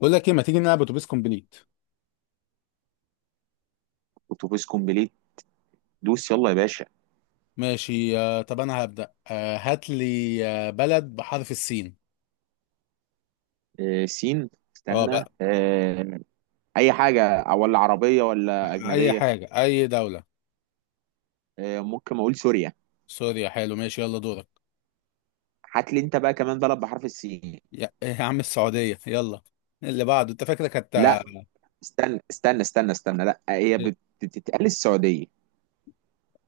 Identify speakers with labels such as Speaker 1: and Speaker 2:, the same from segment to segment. Speaker 1: بقول لك ايه، ما تيجي نلعب اتوبيس كومبليت؟
Speaker 2: اتوبيس كومبليت. دوس يلا يا باشا.
Speaker 1: ماشي. طب انا هبدأ، هات لي بلد بحرف السين.
Speaker 2: سين.
Speaker 1: اه،
Speaker 2: استنى.
Speaker 1: بقى
Speaker 2: اي حاجه، ولا عربيه ولا
Speaker 1: اي
Speaker 2: اجنبيه؟
Speaker 1: حاجة اي دولة.
Speaker 2: ممكن اقول سوريا.
Speaker 1: سوريا، حلو. ماشي يلا دورك.
Speaker 2: هات لي انت بقى كمان بلد بحرف السين.
Speaker 1: يا عم، السعودية، يلا. اللي بعده انت، فاكرك هت.
Speaker 2: لا. استنى. لا، هي بتتقال السعوديه.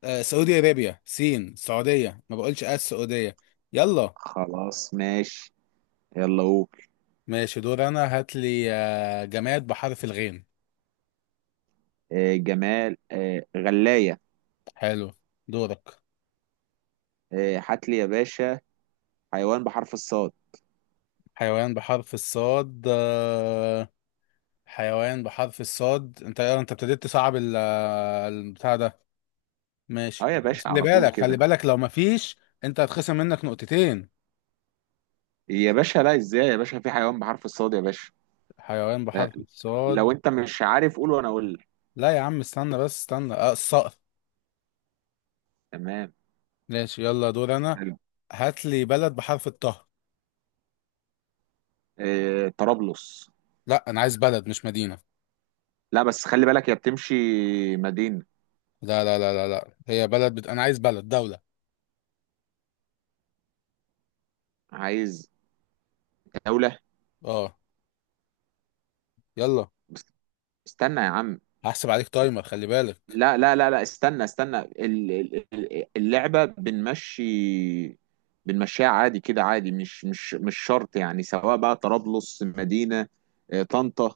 Speaker 1: سعودي ارابيا، سين سعودية، ما بقولش السعودية. يلا.
Speaker 2: خلاص ماشي. يلا قول.
Speaker 1: ماشي، دور انا. هات لي جماد بحرف الغين.
Speaker 2: جمال. غلايه.
Speaker 1: حلو. دورك.
Speaker 2: هات لي يا باشا حيوان بحرف الصاد.
Speaker 1: حيوان بحرف الصاد، حيوان بحرف الصاد، انت ابتديت تصعب البتاع ده، ماشي.
Speaker 2: اه يا باشا،
Speaker 1: خلي
Speaker 2: على طول
Speaker 1: بالك، خلي
Speaker 2: كده.
Speaker 1: بالك لو مفيش انت هتخصم منك نقطتين.
Speaker 2: يا باشا لا، ازاي يا باشا في حيوان بحرف الصاد يا باشا؟
Speaker 1: حيوان
Speaker 2: لا،
Speaker 1: بحرف
Speaker 2: لو
Speaker 1: الصاد.
Speaker 2: انت مش عارف قول وانا اقول لك.
Speaker 1: لا يا عم، استنى بس، استنى، الصقر.
Speaker 2: تمام.
Speaker 1: ماشي، يلا دور انا.
Speaker 2: حلو.
Speaker 1: هات لي بلد بحرف الطه.
Speaker 2: طرابلس.
Speaker 1: لا انا عايز بلد مش مدينة.
Speaker 2: لا بس خلي بالك يا، بتمشي مدينة.
Speaker 1: لا لا لا لا لا، هي بلد انا عايز بلد، دولة.
Speaker 2: عايز دولة.
Speaker 1: اه. يلا.
Speaker 2: بس استنى يا عم.
Speaker 1: هحسب عليك تايمر، خلي بالك.
Speaker 2: لا لا لا لا، استنى، اللعبة بنمشي. بنمشيها عادي كده، عادي، مش شرط يعني، سواء بقى طرابلس مدينة. طنطا.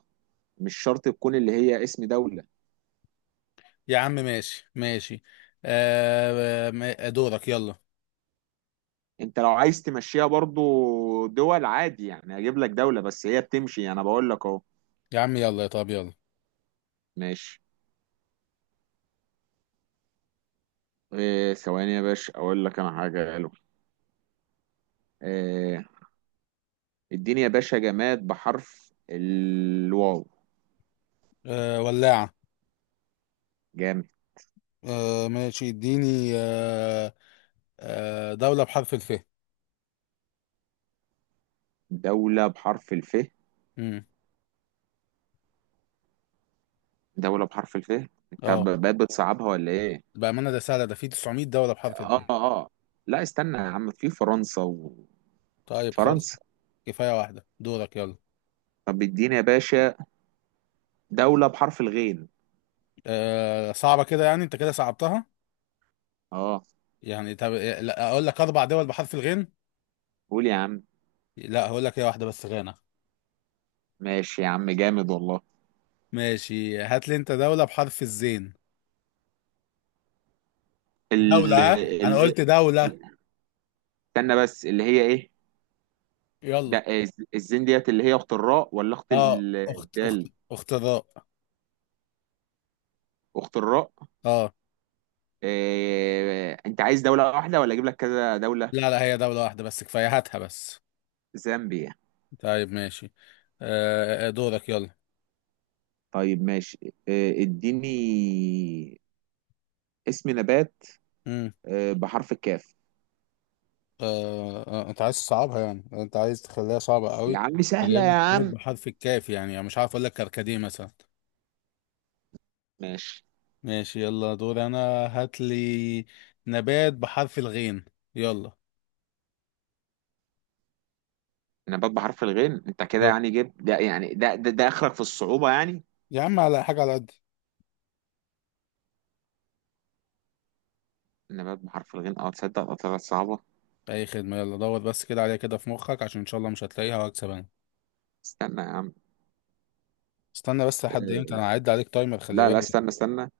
Speaker 2: مش شرط تكون اللي هي اسم دولة.
Speaker 1: يا عم ماشي ماشي. دورك يلا.
Speaker 2: انت لو عايز تمشيها برضو دول عادي يعني، اجيب لك دولة بس هي بتمشي، انا بقول لك اهو.
Speaker 1: يا عم يلا، يا طب يلا.
Speaker 2: ماشي. إيه ثواني يا باشا اقول لك انا حاجة. آه، اديني يا باشا جماد بحرف الواو.
Speaker 1: ولاعة.
Speaker 2: جامد.
Speaker 1: ماشي اديني، دولة بحرف الف.
Speaker 2: دولة بحرف الف.
Speaker 1: امم
Speaker 2: دولة بحرف الف. انت
Speaker 1: اه،
Speaker 2: بقيت بتصعبها ولا ايه؟
Speaker 1: بأمانة ده سهلة، ده في 900 دولة بحرف الف.
Speaker 2: اه اه. لا استنى يا عم، في فرنسا.
Speaker 1: طيب خلاص،
Speaker 2: وفرنسا.
Speaker 1: كفاية واحدة. دورك يلا.
Speaker 2: طب اديني يا باشا دولة بحرف الغين.
Speaker 1: صعبة كده، يعني انت كده صعبتها.
Speaker 2: اه.
Speaker 1: يعني طب إيه، لا اقول لك اربع دول بحرف الغين.
Speaker 2: قول يا عم.
Speaker 1: لا، هقول لك هي واحدة بس، غانا.
Speaker 2: ماشي يا عم، جامد والله.
Speaker 1: ماشي، هات لي انت دولة بحرف الزين. دولة،
Speaker 2: ال
Speaker 1: ها انا
Speaker 2: ال
Speaker 1: قلت دولة.
Speaker 2: استنى بس، اللي هي ايه؟ ده
Speaker 1: يلا.
Speaker 2: الزين ديت اللي هي اخت الراء ولا اخت
Speaker 1: اه، اخت
Speaker 2: الدال؟
Speaker 1: اخت الراء.
Speaker 2: اخت الراء.
Speaker 1: اه.
Speaker 2: إيه، انت عايز دولة واحدة ولا اجيب لك كذا دولة؟
Speaker 1: لا لا، هي دولة واحدة بس، كفاية هاتها بس.
Speaker 2: زامبيا.
Speaker 1: طيب ماشي. دورك يلا.
Speaker 2: طيب ماشي. إيه اديني اسم نبات، إيه، بحرف الكاف.
Speaker 1: انت عايز تصعبها، يعني انت عايز تخليها صعبة
Speaker 2: يا
Speaker 1: قوي.
Speaker 2: عم سهلة
Speaker 1: فجايب
Speaker 2: يا
Speaker 1: لي بيت
Speaker 2: عم.
Speaker 1: بحرف الكاف، يعني مش عارف اقول لك كركديه مثلا.
Speaker 2: ماشي.
Speaker 1: ماشي، يلا دور انا. هات لي نبات بحرف الغين. يلا.
Speaker 2: نبات بحرف الغين، انت كده
Speaker 1: دور.
Speaker 2: يعني جبت ده يعني ده اخرك في الصعوبة يعني.
Speaker 1: يا عم على حاجة على قد.
Speaker 2: نبات بحرف الغين، اه تصدق، اه طلعت صعبة.
Speaker 1: اي خدمة، يلا دور بس كده عليها، كده في مخك، عشان ان شاء الله مش هتلاقيها وهكسب انا.
Speaker 2: استنى يا عم.
Speaker 1: استنى بس لحد امتى، انا هعد عليك تايمر، خلي
Speaker 2: لا لا،
Speaker 1: بالك.
Speaker 2: استنى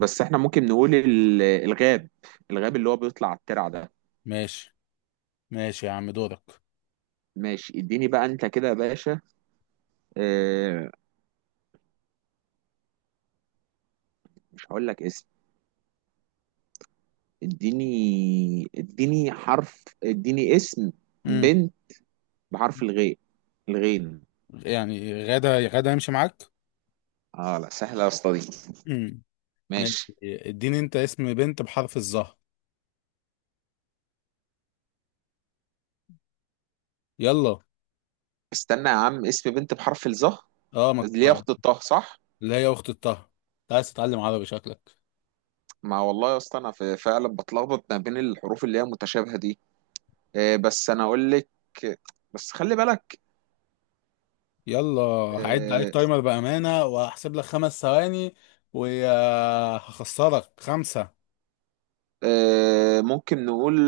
Speaker 2: بس، احنا ممكن نقول الغاب. الغاب اللي هو بيطلع على الترع ده.
Speaker 1: ماشي ماشي، يا عم دورك.
Speaker 2: ماشي، اديني بقى انت كده يا باشا. اه، مش هقول لك اسم. اديني حرف، اديني اسم
Speaker 1: امم
Speaker 2: بنت بحرف الغين. الغين.
Speaker 1: يعني غدا، غدا يمشي معاك.
Speaker 2: اه لا، سهلة يا اسطى دي.
Speaker 1: امم ماشي،
Speaker 2: ماشي.
Speaker 1: اديني انت اسم بنت بحرف الظهر. يلا.
Speaker 2: استنى يا عم، اسم بنت بحرف الظه.
Speaker 1: اه مك...
Speaker 2: اللي هي
Speaker 1: آه،
Speaker 2: اخت الطه، صح؟
Speaker 1: اللي هي اخت الطه. انت عايز تتعلم عربي شكلك.
Speaker 2: ما والله يا اسطى، انا فعلا بتلخبط ما بين الحروف اللي هي متشابهة دي. بس انا اقول لك. بس خلي بالك.
Speaker 1: يلا. هعد عليك
Speaker 2: آه
Speaker 1: تايمر بامانه، وهحسب لك خمس ثواني وهخسرك خمسه.
Speaker 2: ممكن نقول.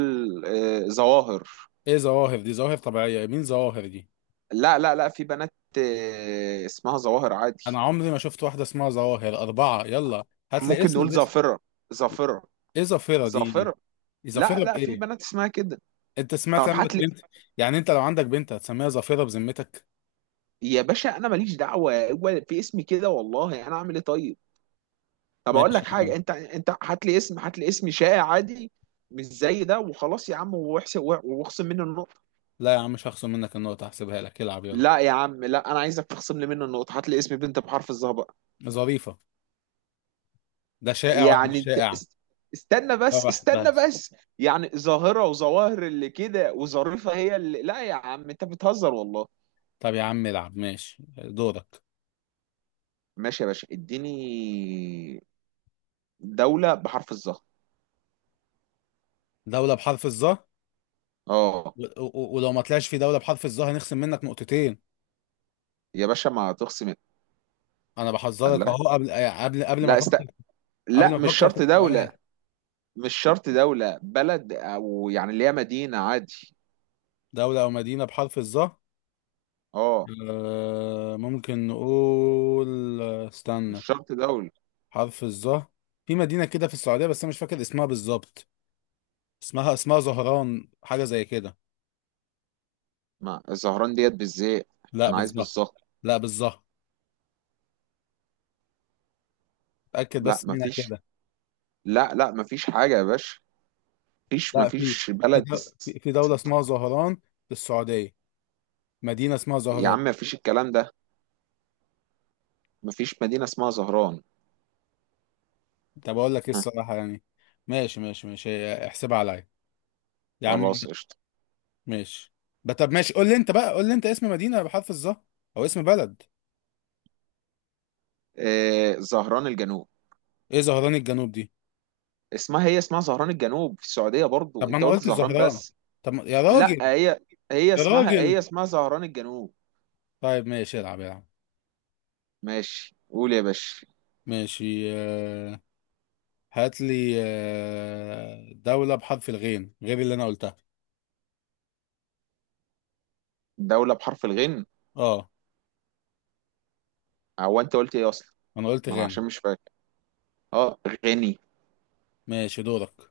Speaker 2: ظواهر.
Speaker 1: ايه ظواهر دي؟ ظواهر طبيعيه؟ مين ظواهر دي؟
Speaker 2: لا لا لا، في بنات. اسمها ظواهر
Speaker 1: انا
Speaker 2: عادي.
Speaker 1: عمري ما شفت واحده اسمها ظواهر. اربعه، يلا هات لي
Speaker 2: ممكن
Speaker 1: اسم
Speaker 2: نقول
Speaker 1: باسم.
Speaker 2: ظافرة. ظافرة.
Speaker 1: ايه ظافره دي؟
Speaker 2: ظافرة.
Speaker 1: إيه ظافره
Speaker 2: لا لا، في
Speaker 1: بايه؟
Speaker 2: بنات اسمها كده.
Speaker 1: انت سمعت
Speaker 2: طب
Speaker 1: عندك
Speaker 2: هات لي.
Speaker 1: بنت؟ يعني انت لو عندك بنت هتسميها ظافره بذمتك؟
Speaker 2: يا باشا انا ماليش دعوه، هو في اسمي كده والله، انا اعمل ايه طيب؟ طب اقول
Speaker 1: ماشي
Speaker 2: لك
Speaker 1: يا عم.
Speaker 2: حاجه، انت هات لي اسم شائع عادي. مش زي ده وخلاص يا عم، واحسب واخصم منه النقطه.
Speaker 1: لا يا عم، مش هخصم منك النقطه، هحسبها لك، العب يلا.
Speaker 2: لا يا عم لا، انا عايزك تخصم لي منه النقطه، هات لي اسم بنت بحرف الظهر بقى.
Speaker 1: ظريفه، ده شائع وانا مش
Speaker 2: يعني انت
Speaker 1: شائع.
Speaker 2: استنى بس
Speaker 1: فرح
Speaker 2: استنى
Speaker 1: بس.
Speaker 2: بس يعني، ظاهره وظواهر اللي كده وظريفه هي اللي، لا يا عم انت بتهزر والله.
Speaker 1: طب يا عم العب، ماشي دورك.
Speaker 2: ماشي يا باشا، اديني دولة بحرف الظهر.
Speaker 1: دولة بحرف الظا.
Speaker 2: اه
Speaker 1: ولو ما طلعش في دولة بحرف الظا هنخصم منك نقطتين.
Speaker 2: يا باشا ما تخصم.
Speaker 1: انا
Speaker 2: قال
Speaker 1: بحذرك
Speaker 2: لها.
Speaker 1: اهو، قبل قبل ما
Speaker 2: لا
Speaker 1: افكر، قبل
Speaker 2: لا
Speaker 1: ما
Speaker 2: مش
Speaker 1: افكر في
Speaker 2: شرط
Speaker 1: السؤال.
Speaker 2: دولة. مش شرط دولة بلد، او يعني اللي هي مدينة عادي.
Speaker 1: دولة او مدينة بحرف الظا.
Speaker 2: اه.
Speaker 1: ممكن نقول،
Speaker 2: مش
Speaker 1: استنى،
Speaker 2: شرط دولة.
Speaker 1: حرف الظا. في مدينة كده في السعودية، بس انا مش فاكر اسمها بالظبط. اسمها زهران، حاجة زي كده.
Speaker 2: ما الزهران ديت بالزيت.
Speaker 1: لا
Speaker 2: انا عايز
Speaker 1: بالظا.
Speaker 2: بالظبط.
Speaker 1: لا بالظا. اتأكد
Speaker 2: لا
Speaker 1: بس
Speaker 2: ما
Speaker 1: منها
Speaker 2: فيش.
Speaker 1: كده.
Speaker 2: لا لا، ما فيش حاجة يا باشا. مفيش
Speaker 1: لا، في.
Speaker 2: مفيش بلد اس-
Speaker 1: في دولة اسمها زهران، في السعودية. مدينة اسمها
Speaker 2: يا
Speaker 1: زهران.
Speaker 2: عم مفيش الكلام ده. مفيش مدينة اسمها زهران.
Speaker 1: طب اقول لك ايه،
Speaker 2: ها،
Speaker 1: الصراحة يعني. ماشي ماشي ماشي، احسبها عليا. يا عم.
Speaker 2: خلاص قشطة.
Speaker 1: ماشي ده طب ماشي، قول لي انت اسم مدينة بحرف الظه او اسم بلد.
Speaker 2: إيه زهران الجنوب.
Speaker 1: ايه زهران الجنوب دي؟
Speaker 2: اسمها، هي اسمها زهران الجنوب في السعودية برضو،
Speaker 1: طب ما
Speaker 2: انت
Speaker 1: انا
Speaker 2: قلت
Speaker 1: قلت
Speaker 2: زهران
Speaker 1: زهران.
Speaker 2: بس.
Speaker 1: طب ما- يا
Speaker 2: لا،
Speaker 1: راجل.
Speaker 2: هي
Speaker 1: يا
Speaker 2: اسمها هي
Speaker 1: راجل.
Speaker 2: اسمها زهران الجنوب.
Speaker 1: طيب ماشي، العب العب.
Speaker 2: ماشي قول يا باشا.
Speaker 1: ماشي، هات لي دولة بحرف الغين غير اللي انا قلتها.
Speaker 2: دولة بحرف الغين.
Speaker 1: اه،
Speaker 2: هو انت قلت ايه اصلا؟
Speaker 1: انا قلت
Speaker 2: ما انا
Speaker 1: غانا.
Speaker 2: عشان مش فاكر. اه. غني.
Speaker 1: ماشي دورك.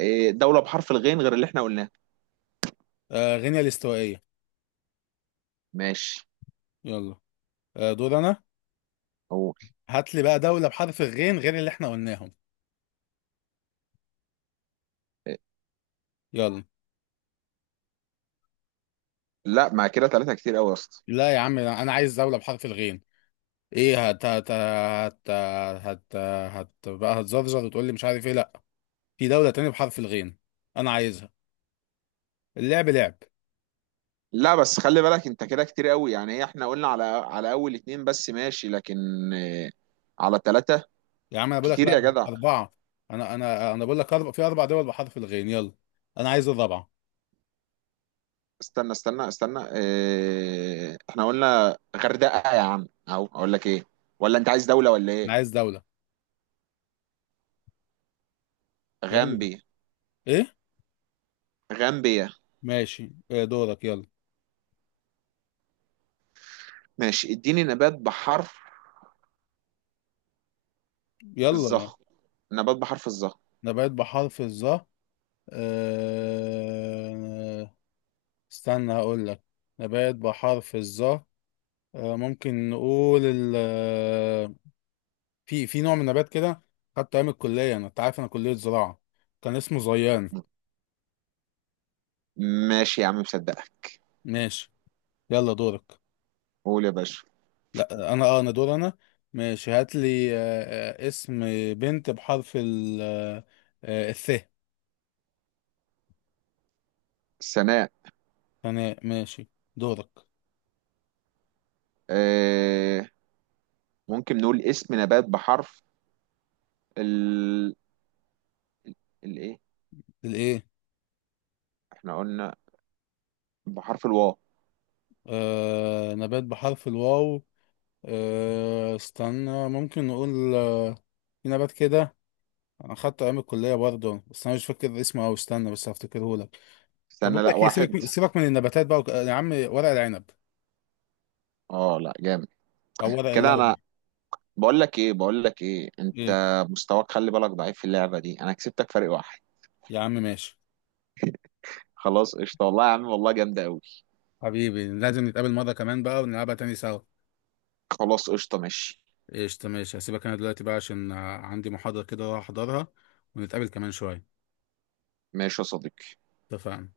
Speaker 2: إيه دولة بحرف الغين غير اللي احنا قلناه.
Speaker 1: غينيا الاستوائية.
Speaker 2: ماشي
Speaker 1: يلا. دور انا.
Speaker 2: قول.
Speaker 1: هات لي بقى دولة بحرف الغين غير اللي احنا قلناهم.
Speaker 2: إيه.
Speaker 1: يلا.
Speaker 2: لا ما كده ثلاثة كتير قوي يا اسطى.
Speaker 1: لا يا عم، انا عايز دولة بحرف الغين. ايه، هت هت هت، هت. هت بقى، هتزرزر وتقول لي مش عارف ايه؟ لا، في دولة تانية بحرف الغين، انا عايزها. اللعب لعب.
Speaker 2: لا بس خلي بالك، انت كده كتير قوي يعني، هي احنا قلنا على اول اتنين بس ماشي، لكن. إيه. على ثلاثة.
Speaker 1: يا عم انا بقول لك،
Speaker 2: كتير يا
Speaker 1: لا،
Speaker 2: جدع.
Speaker 1: أربعة. انا بقول لك أربع، في أربع دول بحرف الغين، يلا. انا عايز الرابعة.
Speaker 2: استنى، إيه احنا قلنا غردقة يا عم اهو، اقول لك ايه. ولا انت عايز دولة ولا
Speaker 1: انا
Speaker 2: ايه؟
Speaker 1: عايز دولة. يلا.
Speaker 2: غامبيا.
Speaker 1: ايه.
Speaker 2: غامبيا.
Speaker 1: ماشي، إيه دورك يلا.
Speaker 2: ماشي اديني نبات بحرف
Speaker 1: يلا.
Speaker 2: الظهر. نبات بحرف الظهر.
Speaker 1: نبات بحرف الظا. آه... استنى، هقول لك. نبات بحرف الظا. ممكن نقول ال آه، في نوع من النبات كده، خدته ايام الكليه انا، انت عارف انا كليه زراعه، كان اسمه زيان.
Speaker 2: ماشي يا عم، مصدقك.
Speaker 1: ماشي. يلا دورك.
Speaker 2: قول يا باشا.
Speaker 1: لا انا، دور انا. ماشي، هات لي اسم بنت بحرف ال آه، آه، الث.
Speaker 2: سناء.
Speaker 1: انا ماشي. دورك.
Speaker 2: آه ممكن نقول اسم نبات بحرف ال الايه.
Speaker 1: الايه.
Speaker 2: احنا قلنا بحرف الواو.
Speaker 1: نبات بحرف الواو. استنى، ممكن نقول في نبات كده، انا خدته ايام الكليه برضه، بس انا مش فاكر اسمه، او استنى بس هفتكره لك. طب
Speaker 2: استنى،
Speaker 1: اقول
Speaker 2: لا
Speaker 1: لك ايه، سيبك
Speaker 2: واحد.
Speaker 1: من سيبك من النباتات بقى، يا عم ورق العنب
Speaker 2: اه لا، جامد.
Speaker 1: او ورق
Speaker 2: كده
Speaker 1: اللورا.
Speaker 2: انا بقول لك ايه، انت
Speaker 1: ايه.
Speaker 2: مستواك خلي بالك ضعيف في اللعبة دي، انا كسبتك فرق واحد.
Speaker 1: يا عم ماشي.
Speaker 2: خلاص قشطة والله يا عم والله، جامدة قوي.
Speaker 1: حبيبي لازم نتقابل مره كمان بقى، ونلعبها تاني سوا.
Speaker 2: خلاص قشطة ماشي.
Speaker 1: قشطه ماشي، هسيبك انا دلوقتي بقى، عشان عندي محاضره كده اروح احضرها ونتقابل كمان شويه.
Speaker 2: ماشي يا صديقي.
Speaker 1: اتفقنا.